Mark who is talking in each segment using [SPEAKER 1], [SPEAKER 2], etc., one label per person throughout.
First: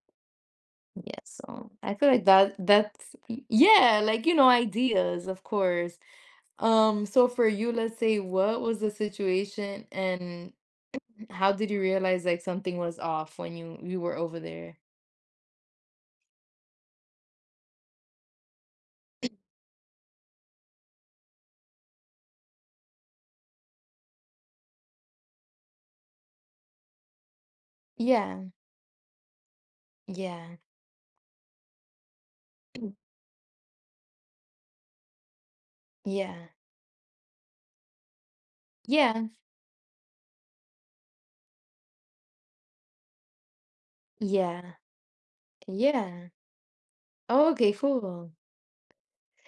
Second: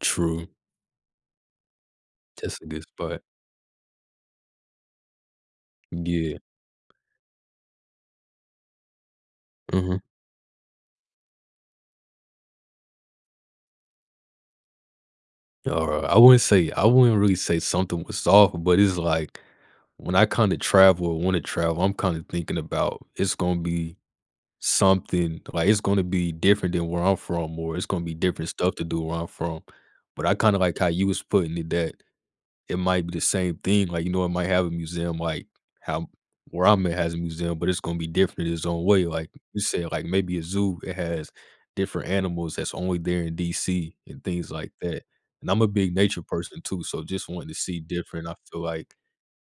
[SPEAKER 1] True.
[SPEAKER 2] Yes. So, I feel like that
[SPEAKER 1] Yes, it is,
[SPEAKER 2] that's
[SPEAKER 1] but
[SPEAKER 2] Y yeah! Like, you know, ideas, of course.
[SPEAKER 1] Yeah.
[SPEAKER 2] Um, so, for you, let's say, what was the situation,
[SPEAKER 1] Mhm.
[SPEAKER 2] and how did you realize, like, something was off when you you were over there?
[SPEAKER 1] Alri I wouldn't say I wouldn't really say something was off, but it's, like, when I kinda travel or wanna travel, I'm kinda thinking about it's gonna be something like, it's gonna be different than where I'm from or it's gonna be
[SPEAKER 2] Yeah.
[SPEAKER 1] different stuff to do where I'm from. But I
[SPEAKER 2] Yeah.
[SPEAKER 1] kinda like how you was putting it that it might be the same thing. Like, you know, it might have a museum, like, how
[SPEAKER 2] Yeah.
[SPEAKER 1] where I'm at has a museum, but it's gonna be different in its own way.
[SPEAKER 2] Yeah.
[SPEAKER 1] Like, you say, like, maybe a zoo that has different animals that's only there in DC and things like
[SPEAKER 2] Yeah.
[SPEAKER 1] that. And I'm a big nature
[SPEAKER 2] Yeah.
[SPEAKER 1] person too, so just wanting
[SPEAKER 2] Oh
[SPEAKER 1] to
[SPEAKER 2] okay,
[SPEAKER 1] see different,
[SPEAKER 2] full.
[SPEAKER 1] I feel like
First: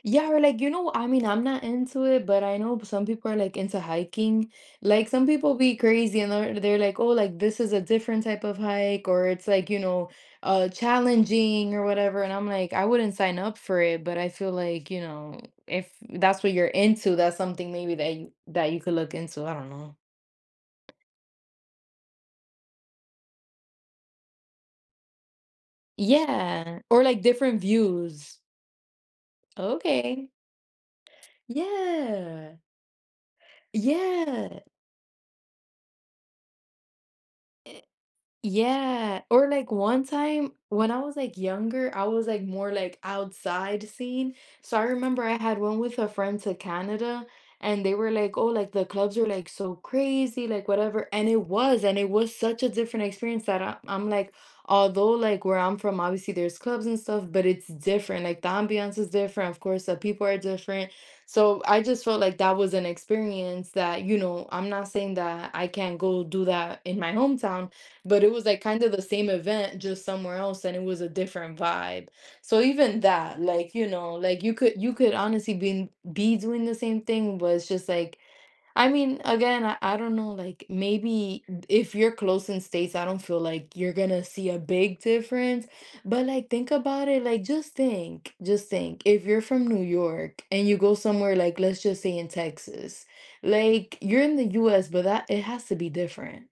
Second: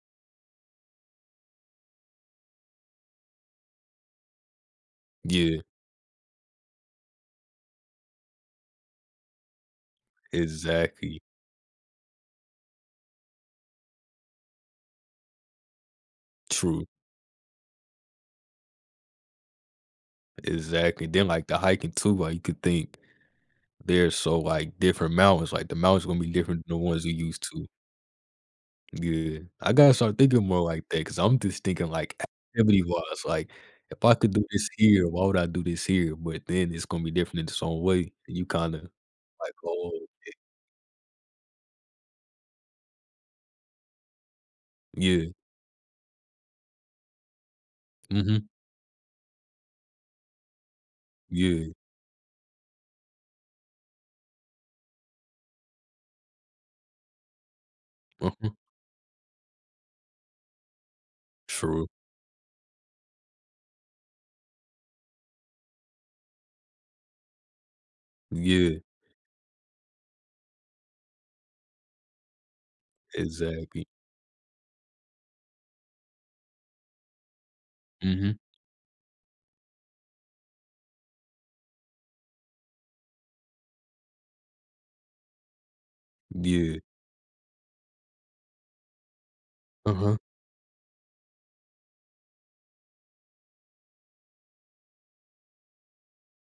[SPEAKER 2] Yeah. We're like, you know I mean, I'm not into it, but I know but some people are, like, into hiking. Like, some people
[SPEAKER 1] Yeah.
[SPEAKER 2] be crazy and they're they're like, "Oh, like, this is a different type of hike, or it's," like, you know, uh,
[SPEAKER 1] Exactly.
[SPEAKER 2] "challenging," or whatever. And I'm like, "I wouldn't sign up for it." But I feel like, you know, if that's what you're
[SPEAKER 1] True.
[SPEAKER 2] into, that's something maybe that you that you could look into. I don't know.
[SPEAKER 1] Exactly. Then, like, the hiking too, like, you could think they're so, like, different mountains. Like, the mountains gonna be different than
[SPEAKER 2] Yeah,
[SPEAKER 1] the
[SPEAKER 2] or,
[SPEAKER 1] ones you
[SPEAKER 2] like,
[SPEAKER 1] used
[SPEAKER 2] different
[SPEAKER 1] to.
[SPEAKER 2] views.
[SPEAKER 1] Yeah. I gotta start
[SPEAKER 2] Okay.
[SPEAKER 1] thinking more like that 'cause I'm just thinking, like,
[SPEAKER 2] Yeah.
[SPEAKER 1] activity-wise. Like, if I could do
[SPEAKER 2] Yeah.
[SPEAKER 1] this here, why would I do this here? But then it's gonna be different in its own way, and you kinda
[SPEAKER 2] Yeah. Or
[SPEAKER 1] like,
[SPEAKER 2] like
[SPEAKER 1] "Oh,
[SPEAKER 2] one
[SPEAKER 1] e"
[SPEAKER 2] time when I was, like, younger, I was, like, more, like, outside scene. So, I remember
[SPEAKER 1] Yeah.
[SPEAKER 2] I had one with a friend to Canada, and they were like, "Oh,
[SPEAKER 1] Mhm.
[SPEAKER 2] like, the clubs are, like, so crazy, like, whatever." And it
[SPEAKER 1] Yeah.
[SPEAKER 2] was. And it was such a different experience that I I'm like although, like, where I'm from, obviously, there's clubs and stuff, but it's different.
[SPEAKER 1] Uh
[SPEAKER 2] Like, the
[SPEAKER 1] huh.
[SPEAKER 2] ambiance is different of course, the people are different. So, I
[SPEAKER 1] True.
[SPEAKER 2] just felt like that was an experience that, you know, I'm not saying that I can't go do that in my hometown, but it was, like,
[SPEAKER 1] Yeah.
[SPEAKER 2] kinda the same event just somewhere else, and it was a different vibe. So, even that, like,
[SPEAKER 1] Exactly.
[SPEAKER 2] you know, like, you could you could honestly been be doing the same thing, but it's just, like
[SPEAKER 1] Mhm.
[SPEAKER 2] I mean, again, I I don't know, like, maybe if you're close in states, I don't feel like you're gonna see a big difference, but, like, think
[SPEAKER 1] Yeah.
[SPEAKER 2] about it, like, just think. Just think if you're from New
[SPEAKER 1] Uh-huh.
[SPEAKER 2] York and you go somewhere like, let's just say in Texas. Like, you're in the US, but that it has to be different.